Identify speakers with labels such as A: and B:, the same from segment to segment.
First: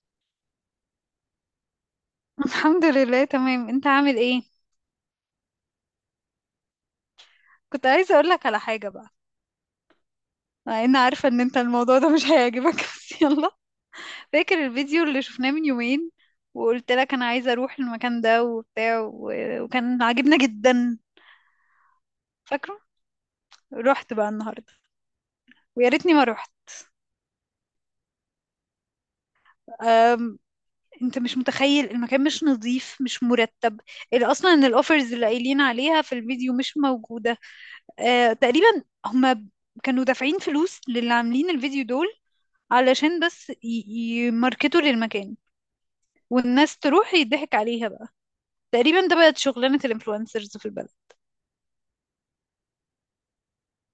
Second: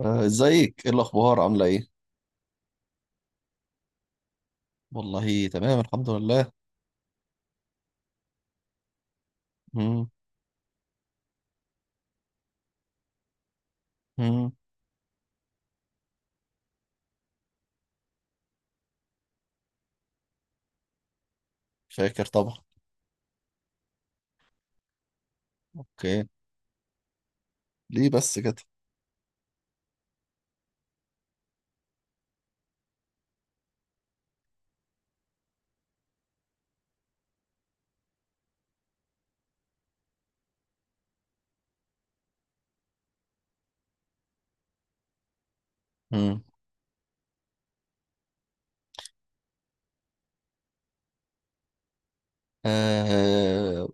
A: ازيك، ايه الاخبار، عامله ايه؟
B: الحمد لله تمام، انت عامل ايه؟
A: والله تمام الحمد لله.
B: كنت عايزه اقول لك على حاجه بقى.
A: مم.
B: مع ان عارفه ان انت الموضوع ده مش هيعجبك بس يلا.
A: مم.
B: فاكر الفيديو اللي شفناه من يومين وقلت لك انا عايزه اروح المكان ده وبتاع وكان عاجبنا جدا،
A: شاكر طبعا.
B: فاكره؟ رحت بقى النهارده ويا ريتني
A: اوكي.
B: ما رحت.
A: ليه بس كده؟
B: أم... انت مش متخيل، المكان مش نظيف، مش مرتب. اصلا ان الاوفرز اللي قايلين عليها في الفيديو مش موجوده. تقريبا هما كانوا دافعين فلوس للي عاملين الفيديو دول علشان بس يماركتوا للمكان
A: مم.
B: والناس تروح يضحك عليها بقى. تقريبا ده بقت شغلانة الانفلونسرز في البلد.
A: آه.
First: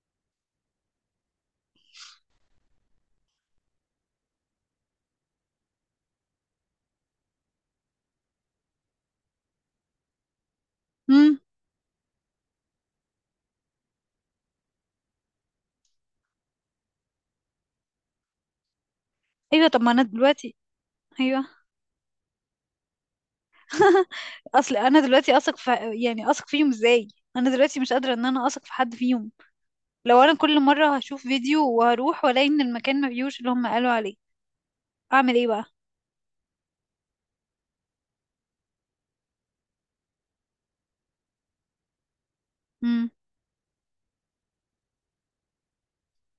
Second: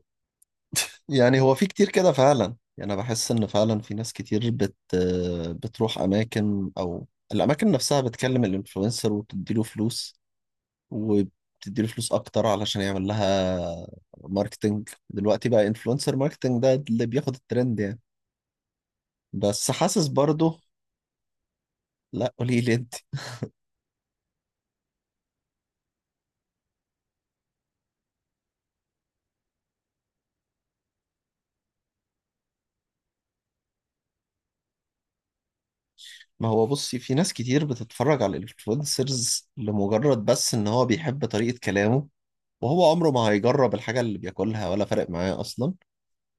A: يعني هو في كتير كده فعلا، يعني انا بحس ان فعلا في ناس كتير بت آه، بتروح اماكن او الاماكن نفسها بتكلم الانفلونسر وبتديله فلوس،
B: امم،
A: وبتديله فلوس اكتر علشان يعمل لها ماركتنج. دلوقتي بقى انفلونسر ماركتنج ده اللي بياخد الترند يعني.
B: ايوه.
A: بس
B: طب ما انا
A: حاسس
B: دلوقتي.
A: برضه.
B: ايوه.
A: لا قولي لي انت.
B: اصل انا دلوقتي اثق في، يعني اثق فيهم ازاي؟ انا دلوقتي مش قادرة ان انا اثق في حد فيهم. لو انا كل مرة هشوف فيديو وهروح والاقي ان المكان ما فيهوش اللي هم قالوا عليه، اعمل ايه بقى؟
A: ما هو بصي، في ناس كتير بتتفرج على الانفلونسرز لمجرد بس ان هو بيحب طريقة كلامه، وهو
B: امم.
A: عمره ما هيجرب الحاجة اللي بياكلها ولا فارق معاه اصلا.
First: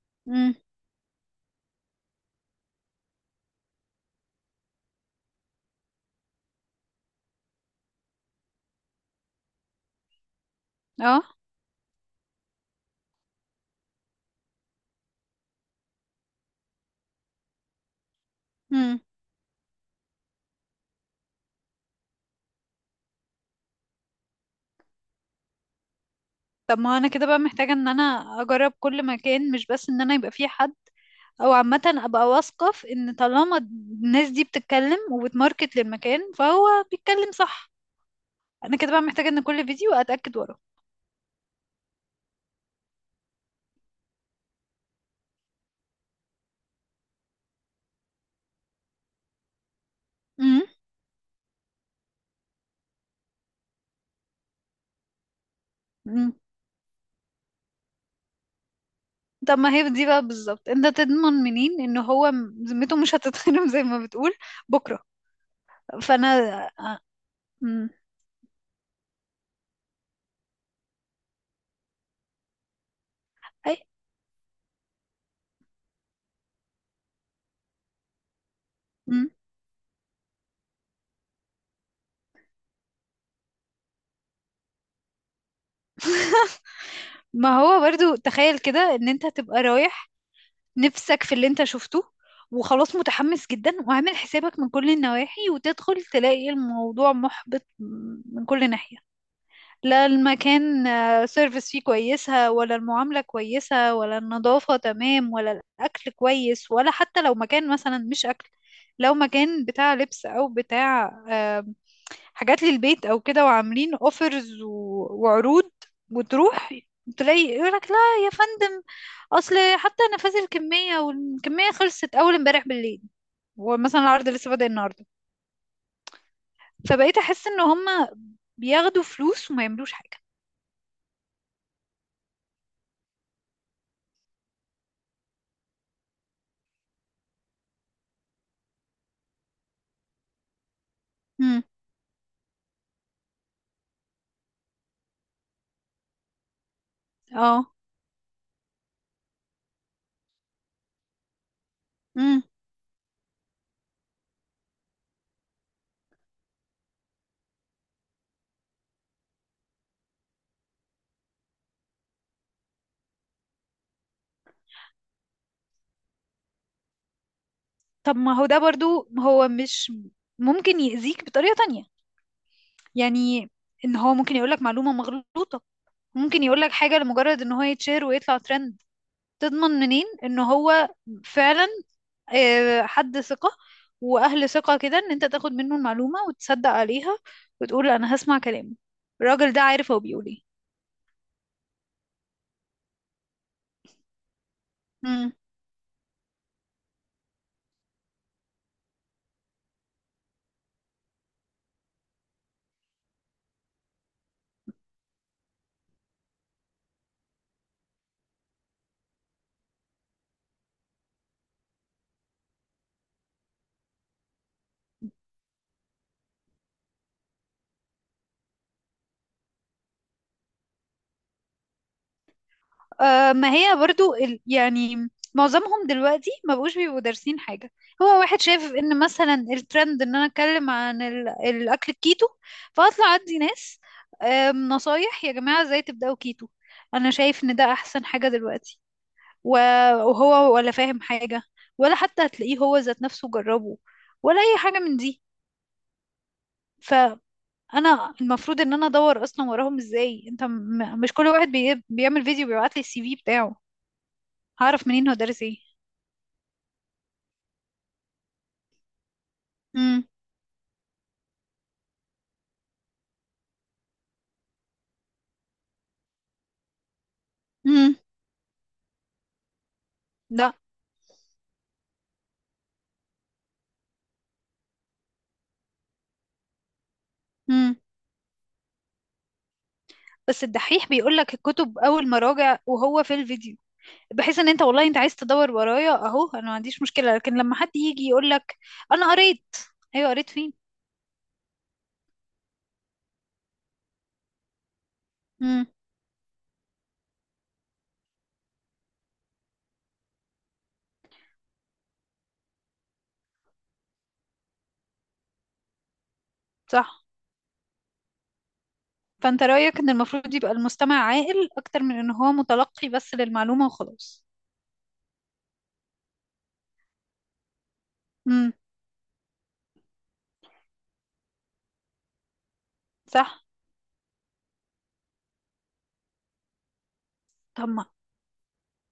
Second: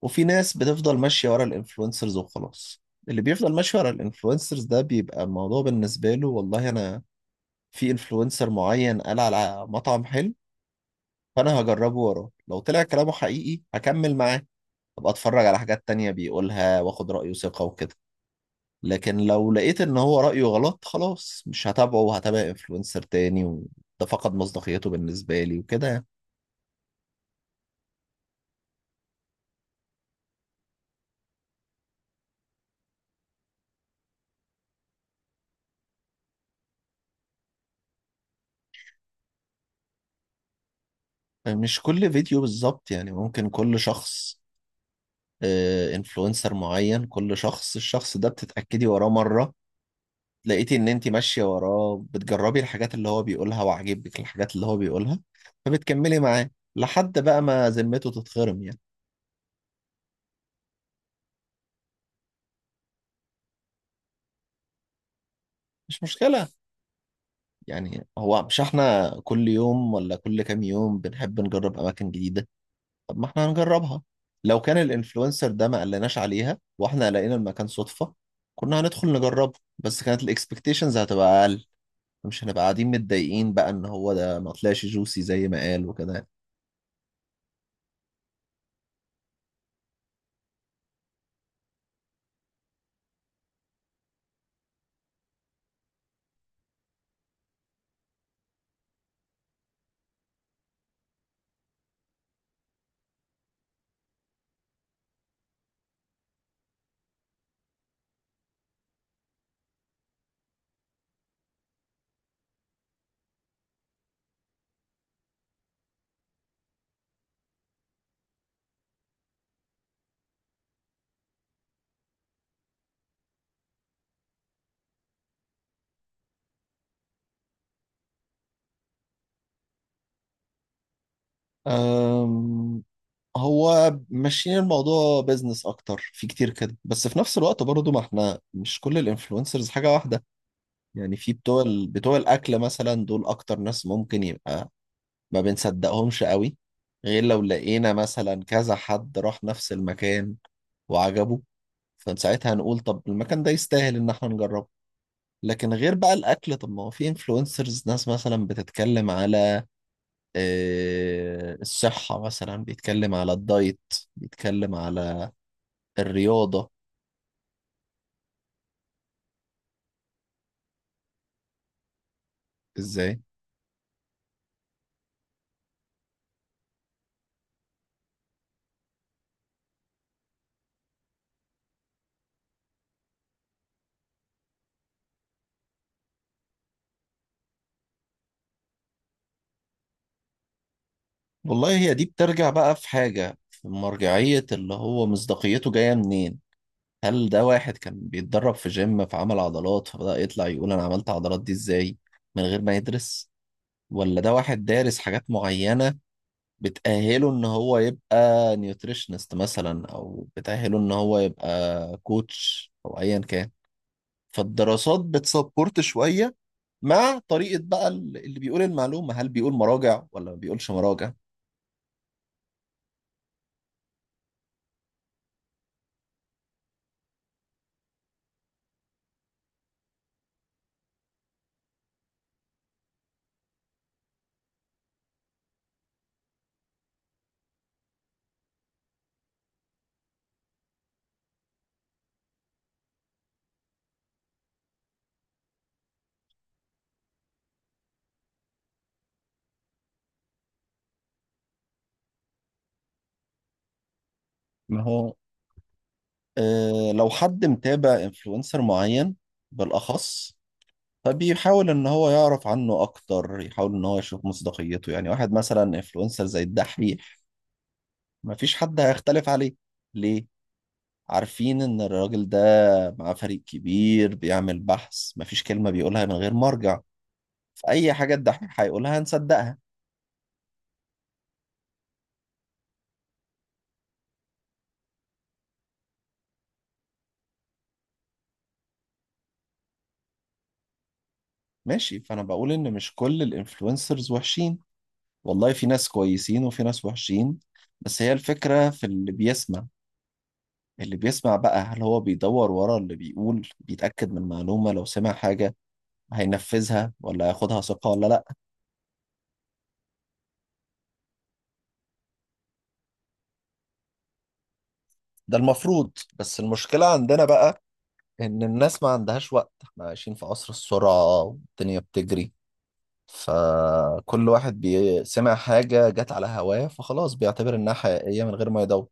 A: وفي
B: امم.
A: ناس بتفضل ماشية ورا الانفلونسرز وخلاص. اللي بيفضل ماشي ورا الانفلونسرز ده بيبقى الموضوع بالنسبة له، والله انا في انفلونسر معين قال على مطعم حلو،
B: اه.
A: فانا هجربه وراه، لو طلع كلامه حقيقي هكمل معاه، ابقى اتفرج على حاجات تانية بيقولها واخد رأيه ثقة وكده.
B: امم.
A: لكن لو لقيت ان هو رأيه غلط خلاص مش هتابعه وهتابع انفلونسر تاني، وده فقد مصداقيته بالنسبة لي وكده.
B: طب ما انا كده بقى محتاجة ان انا اجرب كل مكان، مش بس ان انا يبقى فيه حد او عامه ابقى واثقه في ان طالما الناس دي بتتكلم وبتماركت للمكان فهو بيتكلم صح. انا كده بقى محتاجه ان كل فيديو اتاكد وراه.
A: يعني مش كل فيديو بالظبط، يعني ممكن كل شخص، انفلونسر معين كل شخص، الشخص ده بتتأكدي وراه مرة،
B: امم.
A: لقيتي ان انت ماشية وراه بتجربي الحاجات اللي هو بيقولها وعاجبك الحاجات اللي هو بيقولها، فبتكملي
B: أمم.
A: معاه لحد بقى ما ذمته تتخرم يعني.
B: طب ما هي دي بقى بالظبط، انت تضمن منين ان هو ذمته مش هتتخرم زي ما بتقول بكره؟
A: مش
B: فانا،
A: مشكلة.
B: آه، أمم.
A: يعني هو مش احنا كل يوم ولا كل كام يوم بنحب نجرب أماكن جديدة؟ طب ما احنا
B: اي.
A: هنجربها. لو كان الانفلونسر ده ما قلناش عليها واحنا لقينا المكان صدفة كنا هندخل
B: أمم.
A: نجربه، بس كانت الاكسبكتيشنز هتبقى اقل. مش هنبقى قاعدين متضايقين بقى ان هو ده ما طلعش جوسي زي ما قال وكده.
B: ما هو برضو تخيل كده ان انت تبقى رايح نفسك في اللي انت شفته، وخلاص متحمس جدا وعامل حسابك من كل النواحي وتدخل تلاقي الموضوع محبط من كل ناحية. لا المكان، سيرفيس فيه كويسة ولا المعاملة كويسة ولا النظافة تمام ولا الأكل كويس، ولا حتى لو مكان مثلا مش أكل، لو مكان بتاع لبس أو بتاع آه، حاجات للبيت أو كده وعاملين أوفرز وعروض وتروح تلاقي يقولك لا يا فندم، أصل حتى نفاذ الكمية والكمية خلصت أول امبارح بالليل ومثلا العرض لسه بادئ النهاردة. فبقيت أحس إن هما بياخدوا فلوس وما يعملوش حاجة.
A: أم هو ماشيين الموضوع بيزنس اكتر في كتير كده، بس في نفس الوقت برضو ما احنا مش كل الانفلونسرز حاجة واحدة. يعني في
B: مم.
A: بتوع الاكل مثلا دول اكتر ناس ممكن يبقى ما بنصدقهمش قوي، غير لو
B: اه.
A: لقينا مثلا كذا حد راح نفس المكان وعجبه، فساعتها هنقول طب المكان ده يستاهل ان احنا نجربه. لكن غير بقى الاكل، طب ما هو في انفلونسرز ناس مثلا بتتكلم على آه، الصحة مثلا، بيتكلم على الدايت، بيتكلم على الرياضة.
B: طب ما هو ده برضو، هو مش ممكن يأذيك بطريقة تانية؟
A: ازاي؟
B: يعني ان هو ممكن يقولك معلومة مغلوطة، ممكن يقولك حاجة لمجرد ان هو يتشير ويطلع ترند. تضمن منين ان هو فعلا حد ثقة واهل ثقة كده ان انت تاخد منه المعلومة وتصدق عليها وتقول انا هسمع كلامه؟ الراجل ده عارف هو بيقول
A: والله هي دي بترجع بقى في حاجة، في مرجعية اللي هو
B: ايه.
A: مصداقيته جاية منين. هل ده واحد كان بيتدرب في جيم فعمل عضلات فبدأ يطلع يقول أنا عملت عضلات دي إزاي من غير ما يدرس، ولا ده واحد دارس حاجات معينة بتأهله إن هو يبقى نيوتريشنست مثلا، أو بتأهله إن هو يبقى كوتش أو أيا كان. فالدراسات بتسبورت شوية مع طريقة بقى اللي بيقول المعلومة، هل بيقول مراجع ولا ما بيقولش مراجع.
B: آه، ما هي برضو يعني معظمهم دلوقتي ما بقوش بيبقوا دارسين حاجة. هو واحد شايف ان مثلا الترند ان انا اتكلم عن الاكل الكيتو، فاطلع ادي ناس نصايح يا جماعة ازاي تبدأوا كيتو. انا شايف ان ده احسن حاجة دلوقتي و- وهو ولا فاهم حاجة، ولا حتى هتلاقيه هو ذات نفسه جربه ولا اي حاجة من دي. فانا المفروض ان انا ادور اصلا وراهم ازاي؟ انت مش كل واحد بيعمل فيديو بيبعت لي السي في بتاعه.
A: ما
B: هعرف منين هو
A: هو
B: دارس ايه؟
A: آه، لو حد متابع انفلونسر معين
B: امم.
A: بالأخص فبيحاول ان هو يعرف عنه اكتر، يحاول ان هو يشوف مصداقيته. يعني واحد مثلا انفلونسر زي الدحيح
B: امم.
A: مفيش حد هيختلف عليه. ليه؟
B: لا.
A: عارفين ان الراجل ده مع فريق كبير بيعمل بحث، مفيش كلمة بيقولها من غير مرجع.
B: امم.
A: فأي حاجة الدحيح هيقولها هنصدقها.
B: بس الدحيح بيقول لك الكتب اول ما راجع وهو في الفيديو، بحيث ان انت والله انت عايز تدور ورايا اهو، انا ما عنديش مشكلة. لكن لما حد يجي يقول لك انا قريت، ايوه قريت فين؟
A: ماشي، فأنا بقول إن مش كل الانفلونسرز وحشين، والله
B: امم.
A: في ناس كويسين وفي ناس وحشين، بس هي الفكرة في اللي بيسمع. اللي بيسمع بقى هل هو بيدور ورا اللي بيقول، بيتأكد من معلومة لو سمع حاجة، هينفذها
B: صح.
A: ولا هياخدها ثقة ولا لا.
B: فانت رأيك ان المفروض يبقى المستمع عاقل اكتر من ان هو متلقي بس للمعلومة وخلاص.
A: ده المفروض. بس المشكلة عندنا بقى إن
B: امم.
A: الناس ما عندهاش وقت، احنا عايشين في عصر السرعة والدنيا بتجري.
B: صح.
A: فكل واحد سمع حاجة جت على هواه فخلاص بيعتبر
B: طب
A: إنها حقيقية من غير ما يدور.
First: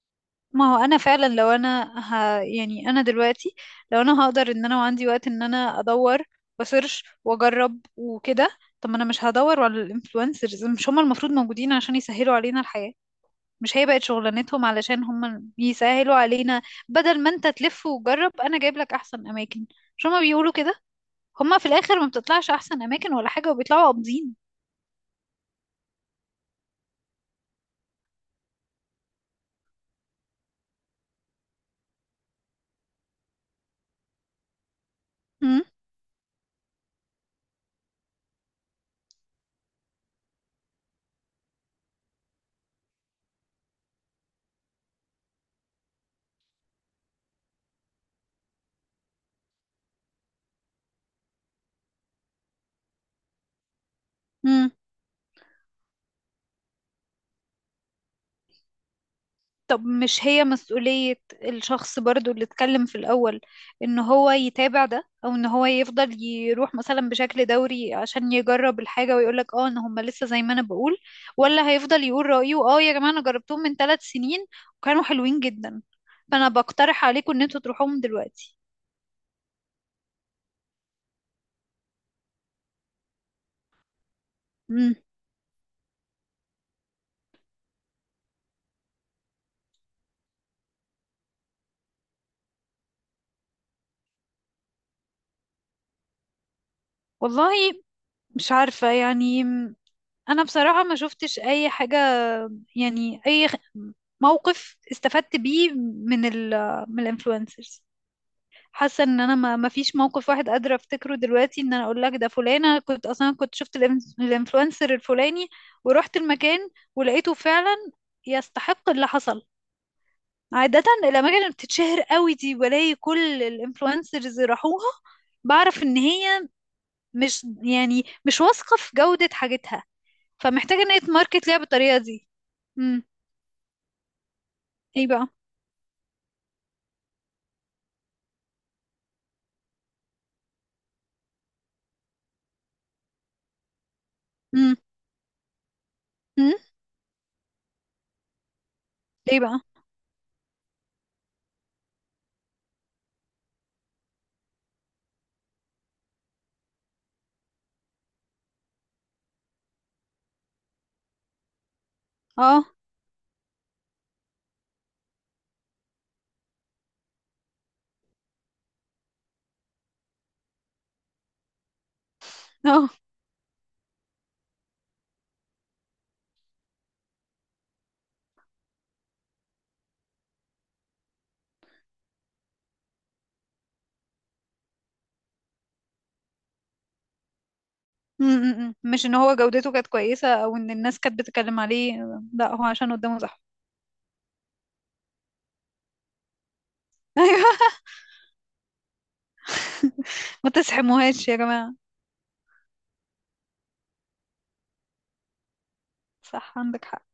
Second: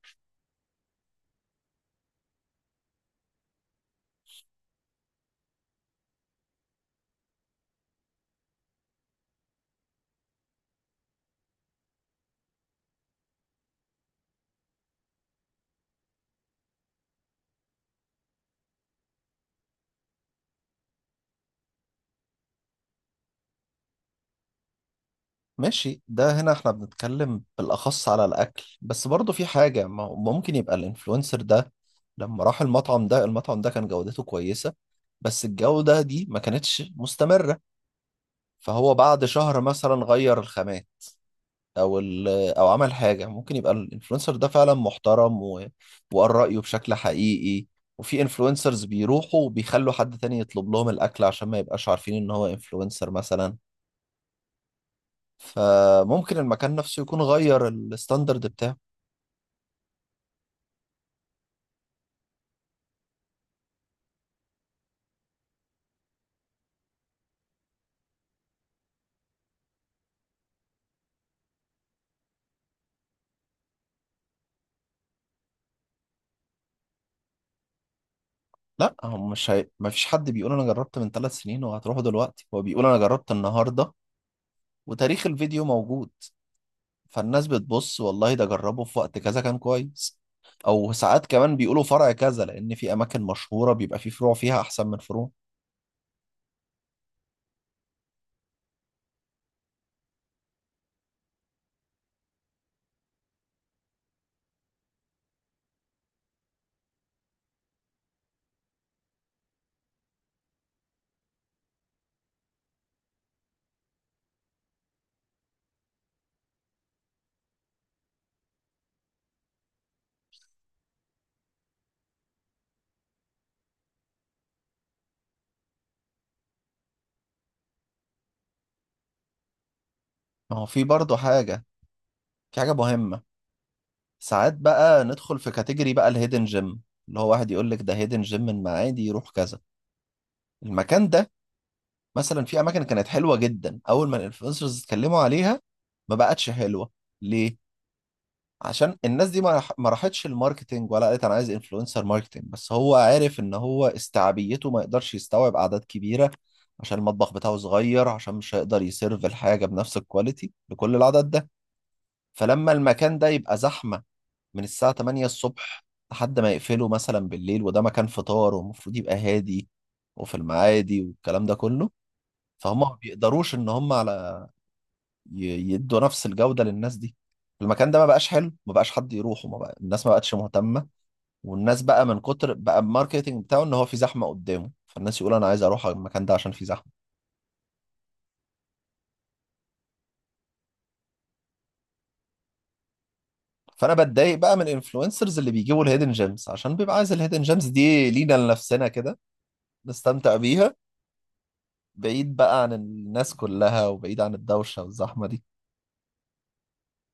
B: ما هو انا فعلا لو انا يعني انا دلوقتي لو انا هقدر ان انا وعندي وقت ان انا ادور وسيرش واجرب وكده، طب ما انا مش هدور على الانفلونسرز. مش هم المفروض موجودين عشان يسهلوا علينا الحياة؟ مش هي بقت شغلانتهم علشان هم يسهلوا علينا؟ بدل ما انت تلف وتجرب انا جايب لك احسن اماكن، مش هم بيقولوا كده؟ هم في الاخر ما بتطلعش احسن اماكن ولا حاجة وبيطلعوا قابضين.
A: ماشي، ده هنا احنا بنتكلم بالأخص على الأكل، بس برضه في حاجة، ما هو ممكن يبقى الإنفلونسر ده لما راح المطعم ده، المطعم ده كان جودته كويسة بس الجودة دي ما كانتش مستمرة، فهو بعد شهر مثلا غير الخامات، او او عمل حاجه. ممكن يبقى الانفلونسر ده فعلا محترم و... وقال رايه بشكل حقيقي. وفي انفلونسرز بيروحوا وبيخلوا حد تاني يطلب لهم الاكل عشان ما يبقاش عارفين ان هو انفلونسر مثلا،
B: امم.
A: فممكن المكان نفسه يكون غير الستاندرد بتاعه.
B: طب مش هي مسؤولية الشخص برضو اللي اتكلم في الأول إن هو يتابع ده؟ أو إن هو يفضل يروح مثلا بشكل دوري عشان يجرب الحاجة ويقولك اه إن هما لسه زي ما أنا بقول، ولا هيفضل يقول رأيه اه يا جماعة أنا جربتهم من 3 سنين وكانوا حلوين جدا فأنا بقترح عليكم إن انتوا تروحوهم دلوقتي.
A: لا هو مش ما فيش حد بيقول انا جربت من ثلاث سنين وهتروحوا دلوقتي، هو بيقول انا جربت النهارده
B: مم.
A: وتاريخ الفيديو موجود. فالناس بتبص، والله ده جربه في وقت كذا كان كويس، او ساعات كمان بيقولوا فرع كذا، لان في اماكن مشهوره بيبقى في فروع فيها احسن من فروع.
B: والله مش عارفة يعني. أنا بصراحة ما شفتش أي حاجة، يعني أي موقف استفدت بيه من ال من الانفلونسرز. حاسه ان انا ما فيش موقف واحد قادره افتكره دلوقتي ان انا اقول لك ده فلانه، كنت اصلا كنت شفت الانفلونسر الفلاني ورحت المكان ولقيته فعلا يستحق اللي حصل. عاده الاماكن اللي بتتشهر قوي دي بلاقي كل الانفلونسرز راحوها، بعرف ان هي مش يعني مش واثقه في جوده حاجتها،
A: ما هو
B: فمحتاجه
A: في
B: ان هي
A: برضه
B: تماركت ليها
A: حاجه،
B: بالطريقه دي.
A: في حاجه
B: امم.
A: مهمه. ساعات بقى
B: ايه بقى؟
A: ندخل في كاتيجوري بقى الهيدن جيم، اللي هو واحد يقول لك ده هيدن جيم من معادي، يروح كذا المكان ده. مثلا في اماكن كانت حلوه جدا اول ما
B: امم.
A: الانفلونسرز اتكلموا عليها ما بقتش
B: امم.
A: حلوه. ليه؟ عشان الناس
B: ايه
A: دي
B: بقى؟
A: ما راحتش الماركتينج ولا قالت انا عايز انفلونسر ماركتينج، بس هو عارف ان هو استيعابيته ما يقدرش يستوعب اعداد كبيره. عشان المطبخ بتاعه صغير، عشان مش هيقدر يسيرف الحاجه بنفس الكواليتي لكل العدد ده.
B: اه.
A: فلما المكان ده يبقى زحمه من الساعه 8 الصبح لحد ما يقفله مثلا بالليل، وده مكان فطار ومفروض يبقى هادي وفي المعادي والكلام ده كله، فهم
B: آه.
A: ما بيقدروش ان هم على يدوا نفس الجودة للناس دي. المكان ده ما بقاش حلو، ما بقاش حد يروحه، ما بقى الناس ما بقتش مهتمة. والناس بقى من كتر بقى الماركتينج بتاعه ان هو في زحمة قدامه، فالناس يقول انا عايز اروح على المكان ده عشان في زحمة.
B: م- م- م. مش ان هو جودته كانت كويسة او ان الناس كانت بتتكلم عليه، لا هو عشان قدامه. صح.
A: فانا بتضايق بقى من الانفلونسرز اللي بيجيبوا الهيدن جيمز عشان بيبقى عايز
B: ايوه.
A: الهيدن جيمز دي لينا لنفسنا كده، نستمتع
B: ما
A: بيها
B: تسحموهاش يا جماعة.
A: بعيد بقى عن الناس كلها وبعيد عن الدوشة والزحمة دي
B: صح عندك حق.